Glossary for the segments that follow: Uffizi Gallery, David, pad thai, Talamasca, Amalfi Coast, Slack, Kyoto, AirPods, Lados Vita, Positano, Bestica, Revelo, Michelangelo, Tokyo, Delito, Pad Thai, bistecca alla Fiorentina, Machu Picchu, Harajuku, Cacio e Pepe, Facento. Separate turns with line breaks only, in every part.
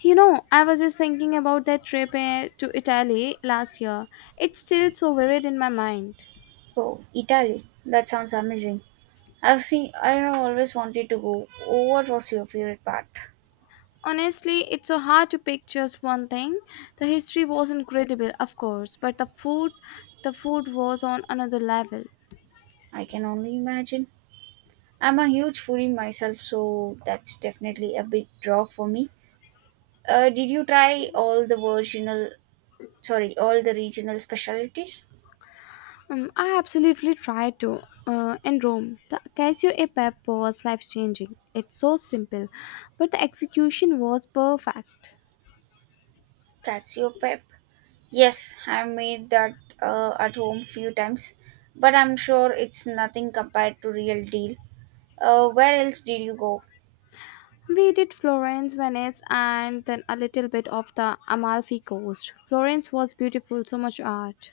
You know, I was just thinking about that trip to Italy last year. It's still so vivid in my mind.
Oh, Italy. That sounds amazing. I have always wanted to go. Oh, what was your favorite part?
Honestly, it's so hard to pick just one thing. The history was incredible, of course, but the food was on another level.
I can only imagine. I'm a huge foodie myself, so that's definitely a big draw for me. Did you try all the all the regional specialties?
I absolutely tried to. In Rome, the Casio e Pepe was life changing. It's so simple, but the execution was perfect.
Casio pep. Yes, I made that at home few times, but I'm sure it's nothing compared to real deal. Where else did you go?
We did Florence, Venice, and then a little bit of the Amalfi Coast. Florence was beautiful, so much art.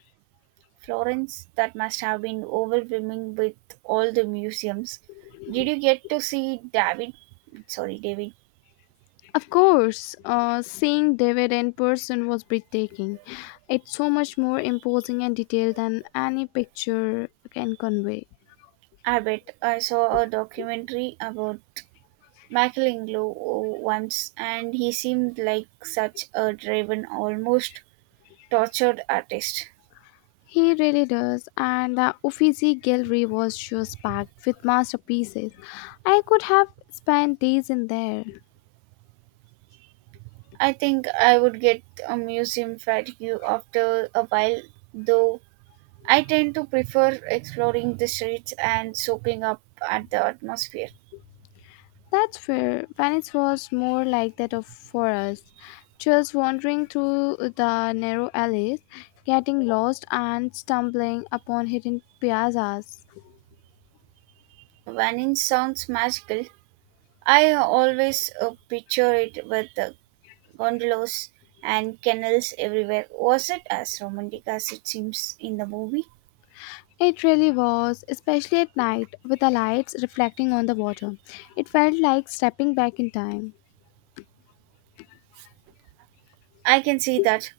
Florence, that must have been overwhelming with all the museums. Did you get to see David? David.
Of course, seeing David in person was breathtaking. It's so much more imposing and detailed than any picture can convey.
I bet I saw a documentary about Michelangelo once, and he seemed like such a driven, almost tortured artist.
He really does, and the Uffizi Gallery was just packed with masterpieces. I could have spent days in there.
I think I would get a museum fatigue after a while, though I tend to prefer exploring the streets and soaking up at the atmosphere.
That's fair. Venice was more like that of for us, just wandering through the narrow alleys, getting lost and stumbling upon hidden piazzas.
Venice sounds magical. I always picture it with the gondolas and canals everywhere. Was it as romantic as it seems in the movie?
It really was, especially at night with the lights reflecting on the water. It felt like stepping back in time.
I can see that.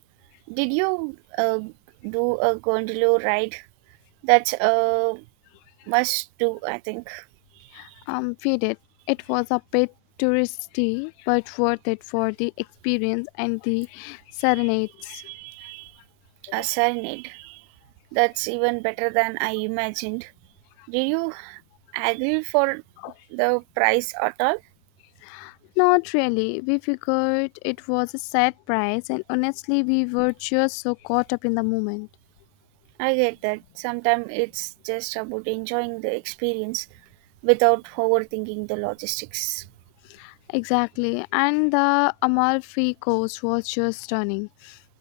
Did you do a gondola ride? That's a must do, I think.
We did. It was a bit touristy, but worth it for the experience and the serenades.
A serenade. That's even better than I imagined. Did you haggle for the price at all?
Not really. We figured it was a set price, and honestly, we were just so caught up in the moment.
I get that. Sometimes it's just about enjoying the experience without overthinking the logistics.
Exactly. And the Amalfi Coast was just stunning.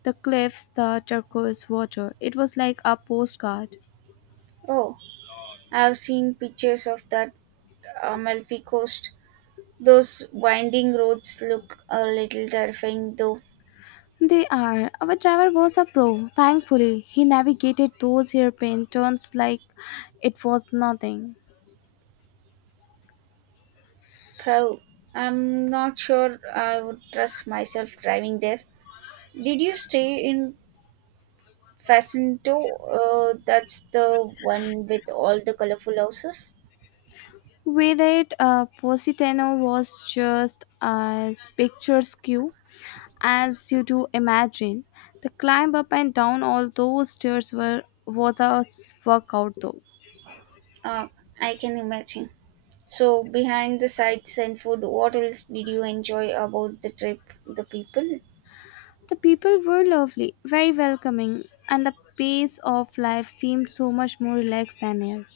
The cliffs, the turquoise water. It was like a postcard.
Oh, I've seen pictures of that Amalfi Coast. Those winding roads look a little terrifying though.
They are. Our driver was a pro. Thankfully, he navigated those hairpin turns like it was nothing.
Pow. I'm not sure I would trust myself driving there. Did you stay in Facento? That's the one with all the colorful houses?
With it, Positano was just as picturesque. As you do imagine, the climb up and down all those stairs were workout though.
Uh, I can imagine. So, behind the sights and food, what else did you enjoy about the trip? The people?
The people were lovely, very welcoming, and the pace of life seemed so much more relaxed than here.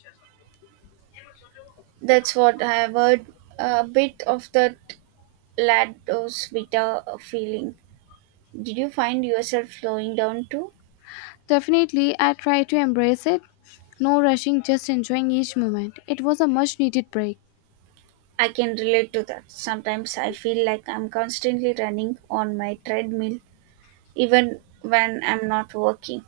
That's what I have heard. A bit of that Lados Vita feeling. Did you find yourself slowing down too?
Definitely, I tried to embrace it. No rushing, just enjoying each moment. It was a much needed break.
I can relate to that. Sometimes I feel like I'm constantly running on my treadmill, even when I'm not working.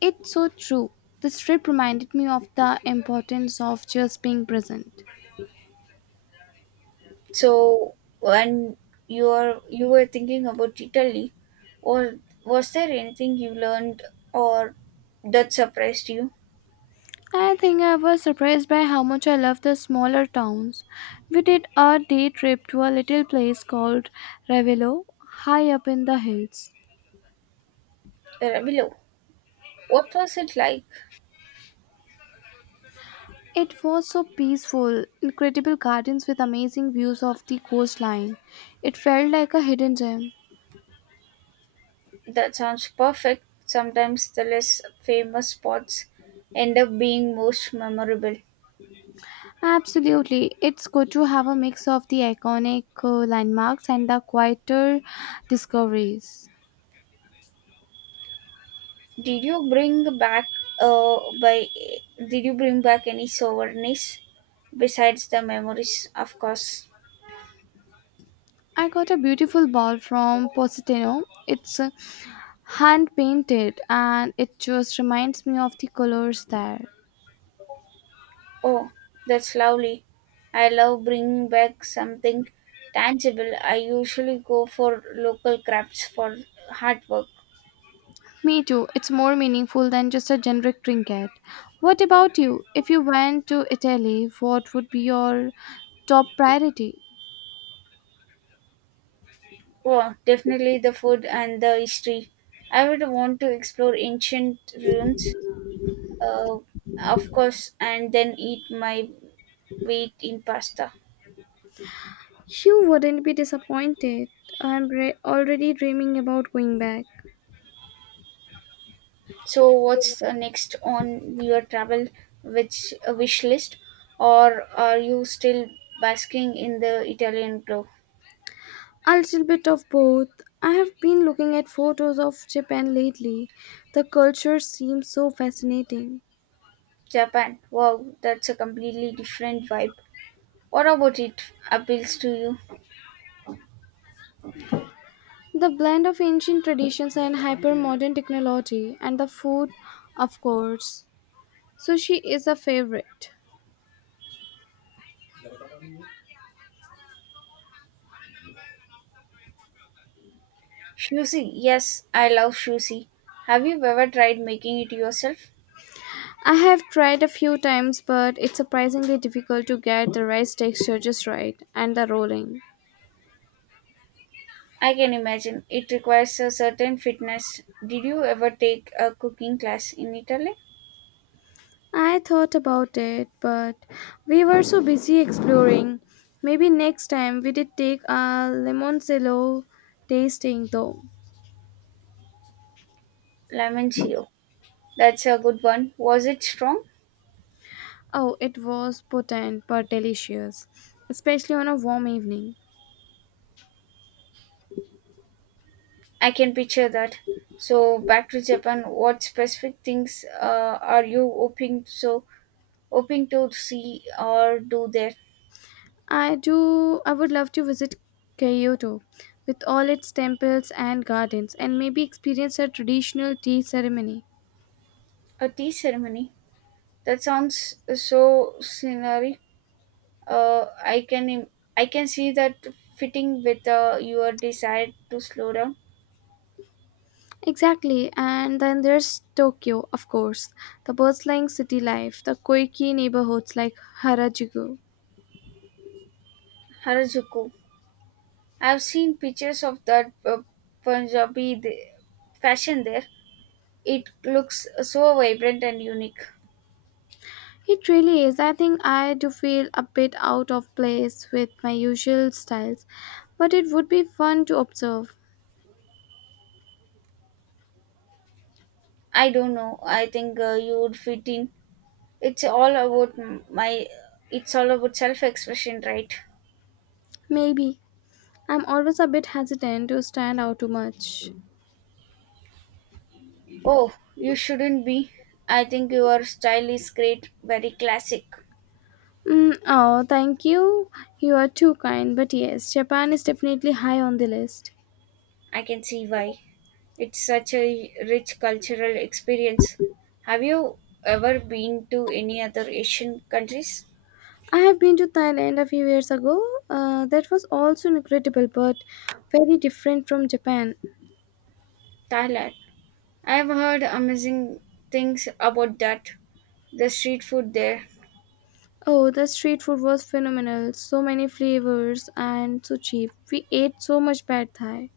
It's so true. This trip reminded me of the importance of just being present.
So when you were thinking about Italy, or was there anything you learned or that surprised you?
I think I was surprised by how much I love the smaller towns. We did a day trip to a little place called Revelo, high up in the hills.
Below, what was it like?
It was so peaceful, incredible gardens with amazing views of the coastline. It felt like a hidden gem.
That sounds perfect. Sometimes the less famous spots end up being most memorable.
Absolutely, it's good to have a mix of the iconic landmarks and the quieter discoveries.
Did you bring back by did you bring back any souvenirs besides the memories, of course?
I got a beautiful ball from Positano. It's hand painted and it just reminds me of the colors there.
Oh, that's lovely. I love bringing back something tangible. I usually go for local crafts for hard work.
Me too, it's more meaningful than just a generic trinket. What about you? If you went to Italy, what would be your top priority?
Oh, definitely the food and the history. I would want to explore ancient ruins, uh, of course, and then eat my weight in pasta.
You wouldn't be disappointed. Already dreaming about going back.
So, what's the next on your travel which wish list, or are you still basking in the Italian glow?
A little bit of both. I have been looking at photos of Japan lately. The culture seems so fascinating.
Japan. Wow, that's a completely different vibe. What about it appeals to you?
The blend of ancient traditions and hyper modern technology, and the food, of course. Sushi is a favorite.
Sushi. Yes, I love sushi. Have you ever tried making it yourself?
I have tried a few times, but it's surprisingly difficult to get the rice texture just right and the rolling.
I can imagine. It requires a certain fitness. Did you ever take a cooking class in Italy?
I thought about it, but we were so busy exploring. Maybe next time we did take a lemon cello tasting though.
Lemon zero. That's a good one. Was it strong?
Oh, it was potent but delicious, especially on a warm evening.
I can picture that. So back to Japan. What specific things are you hoping so hoping to see or do there?
I do. I would love to visit Kyoto with all its temples and gardens and maybe experience a traditional tea ceremony.
A tea ceremony. That sounds so scenery. Uh, I can im- I can see that fitting with your desire to slow down.
Exactly. And then there's Tokyo, of course, the bustling city life, the quirky neighborhoods like Harajuku.
Harajuku. I've seen pictures of that Punjabi the fashion there. It looks so vibrant and unique.
It really is. I think I do feel a bit out of place with my usual styles, but it would be fun to observe.
I don't know. I think you would fit in. It's all about m- my. It's all about self-expression, right?
Maybe. I'm always a bit hesitant to stand out too much.
Oh, you shouldn't be. I think your style is great, very classic.
Mm, oh, thank you. You are too kind. But yes, Japan is definitely high on the list.
I can see why. It's such a rich cultural experience. Have you ever been to any other Asian countries?
I have been to Thailand a few years ago. That was also incredible, but very different from Japan.
Thailand. I've heard amazing things about that. The street food there.
Oh, the street food was phenomenal. So many flavors and so cheap. We ate so much pad thai.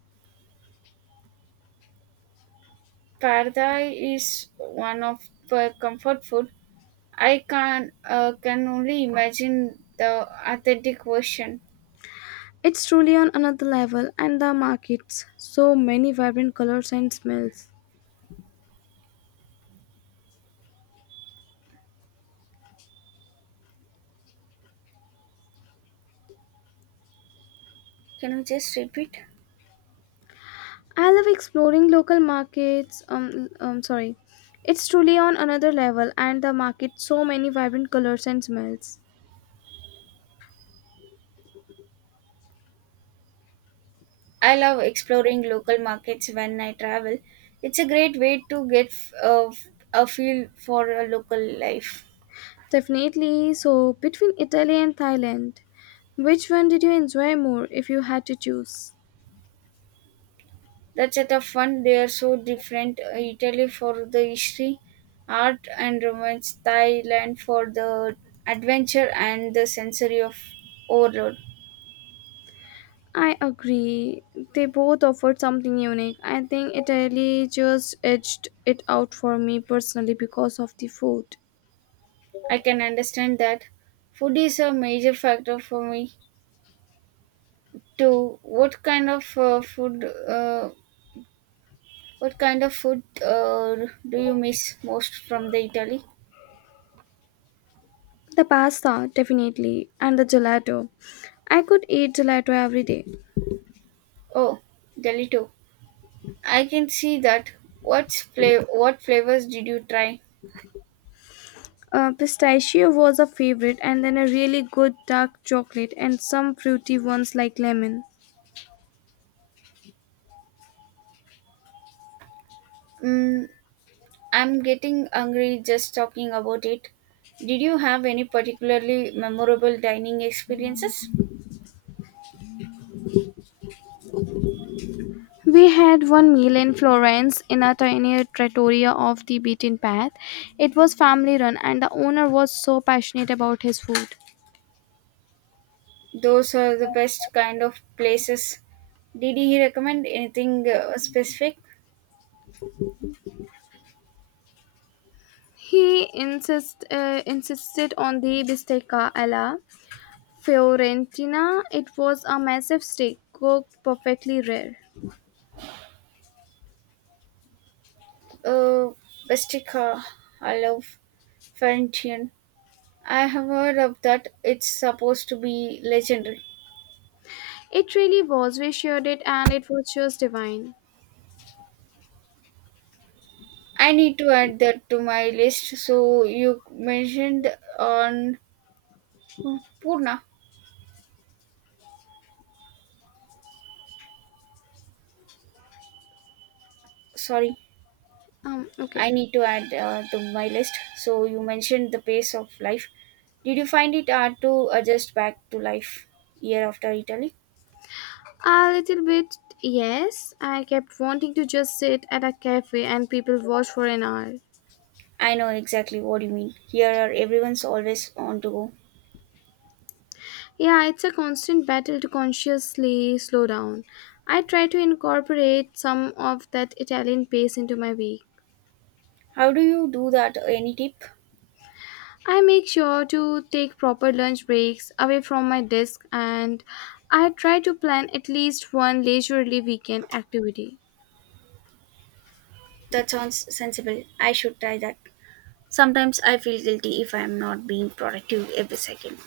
Pad Thai is one of my comfort food. I can only imagine the authentic version.
It's truly on another level, and the markets. So many vibrant colors and smells.
Can you just repeat?
I love exploring local markets. It's truly on another level, and the market so many vibrant colors and smells.
I love exploring local markets when I travel. It's a great way to get a feel for a local life.
Definitely. So between Italy and Thailand, which one did you enjoy more if you had to choose?
That's at a fun. They are so different. Italy for the history, art and romance. Thailand for the adventure and the sensory of overload.
I agree. They both offered something unique. I think Italy just edged it out for me personally because of the food.
I can understand that. Food is a major factor for me too. What kind of food do you miss most from the Italy?
The pasta, definitely, and the gelato. I could eat gelato every day.
Oh, Delito. I can see that. What flavors did you try?
Pistachio was a favorite, and then a really good dark chocolate and some fruity ones like lemon.
Mm, I'm getting hungry just talking about it. Did you have any particularly memorable dining experiences?
We had one meal in Florence in a tiny trattoria off the beaten path. It was family run, and the owner was so passionate about his food.
Those are the best kind of places. Did he recommend anything specific?
He insisted on the bistecca alla Fiorentina. It was a massive steak cooked perfectly rare.
Uh, Bestica, I love Florentine. I have heard of that. It's supposed to be legendary.
It really was. We shared it, and it was just divine.
I need to add that to my list. So you mentioned on Purna. Sorry,
Okay.
I need to add to my list. So you mentioned the pace of life. Did you find it hard to adjust back to life year after Italy?
A little bit, yes. I kept wanting to just sit at a cafe and people watch for an hour.
I know exactly what you mean. Here, are everyone's always on to go.
Yeah, it's a constant battle to consciously slow down. I try to incorporate some of that Italian pace into my week.
How do you do that? Any tip?
I make sure to take proper lunch breaks away from my desk and I try to plan at least one leisurely weekend activity.
That sounds sensible. I should try that. Sometimes I feel guilty if I am not being productive every second.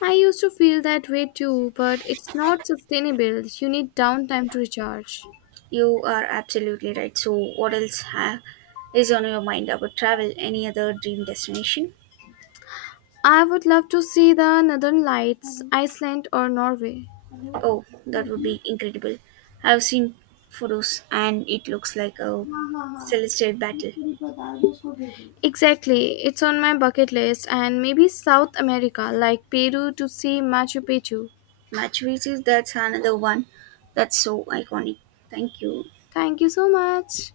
I used to feel that way too, but it's not sustainable. You need downtime to recharge.
You are absolutely right. So, what else is on your mind about travel? Any other dream destination?
I would love to see the Northern Lights, Iceland, or Norway.
Oh, that would be incredible. I've seen photos and it looks like a celestial battle.
Exactly, it's on my bucket list, and maybe South America, like Peru, to see Machu Picchu.
Machu Picchu, that's another one that's so iconic. Thank you.
Thank you so much.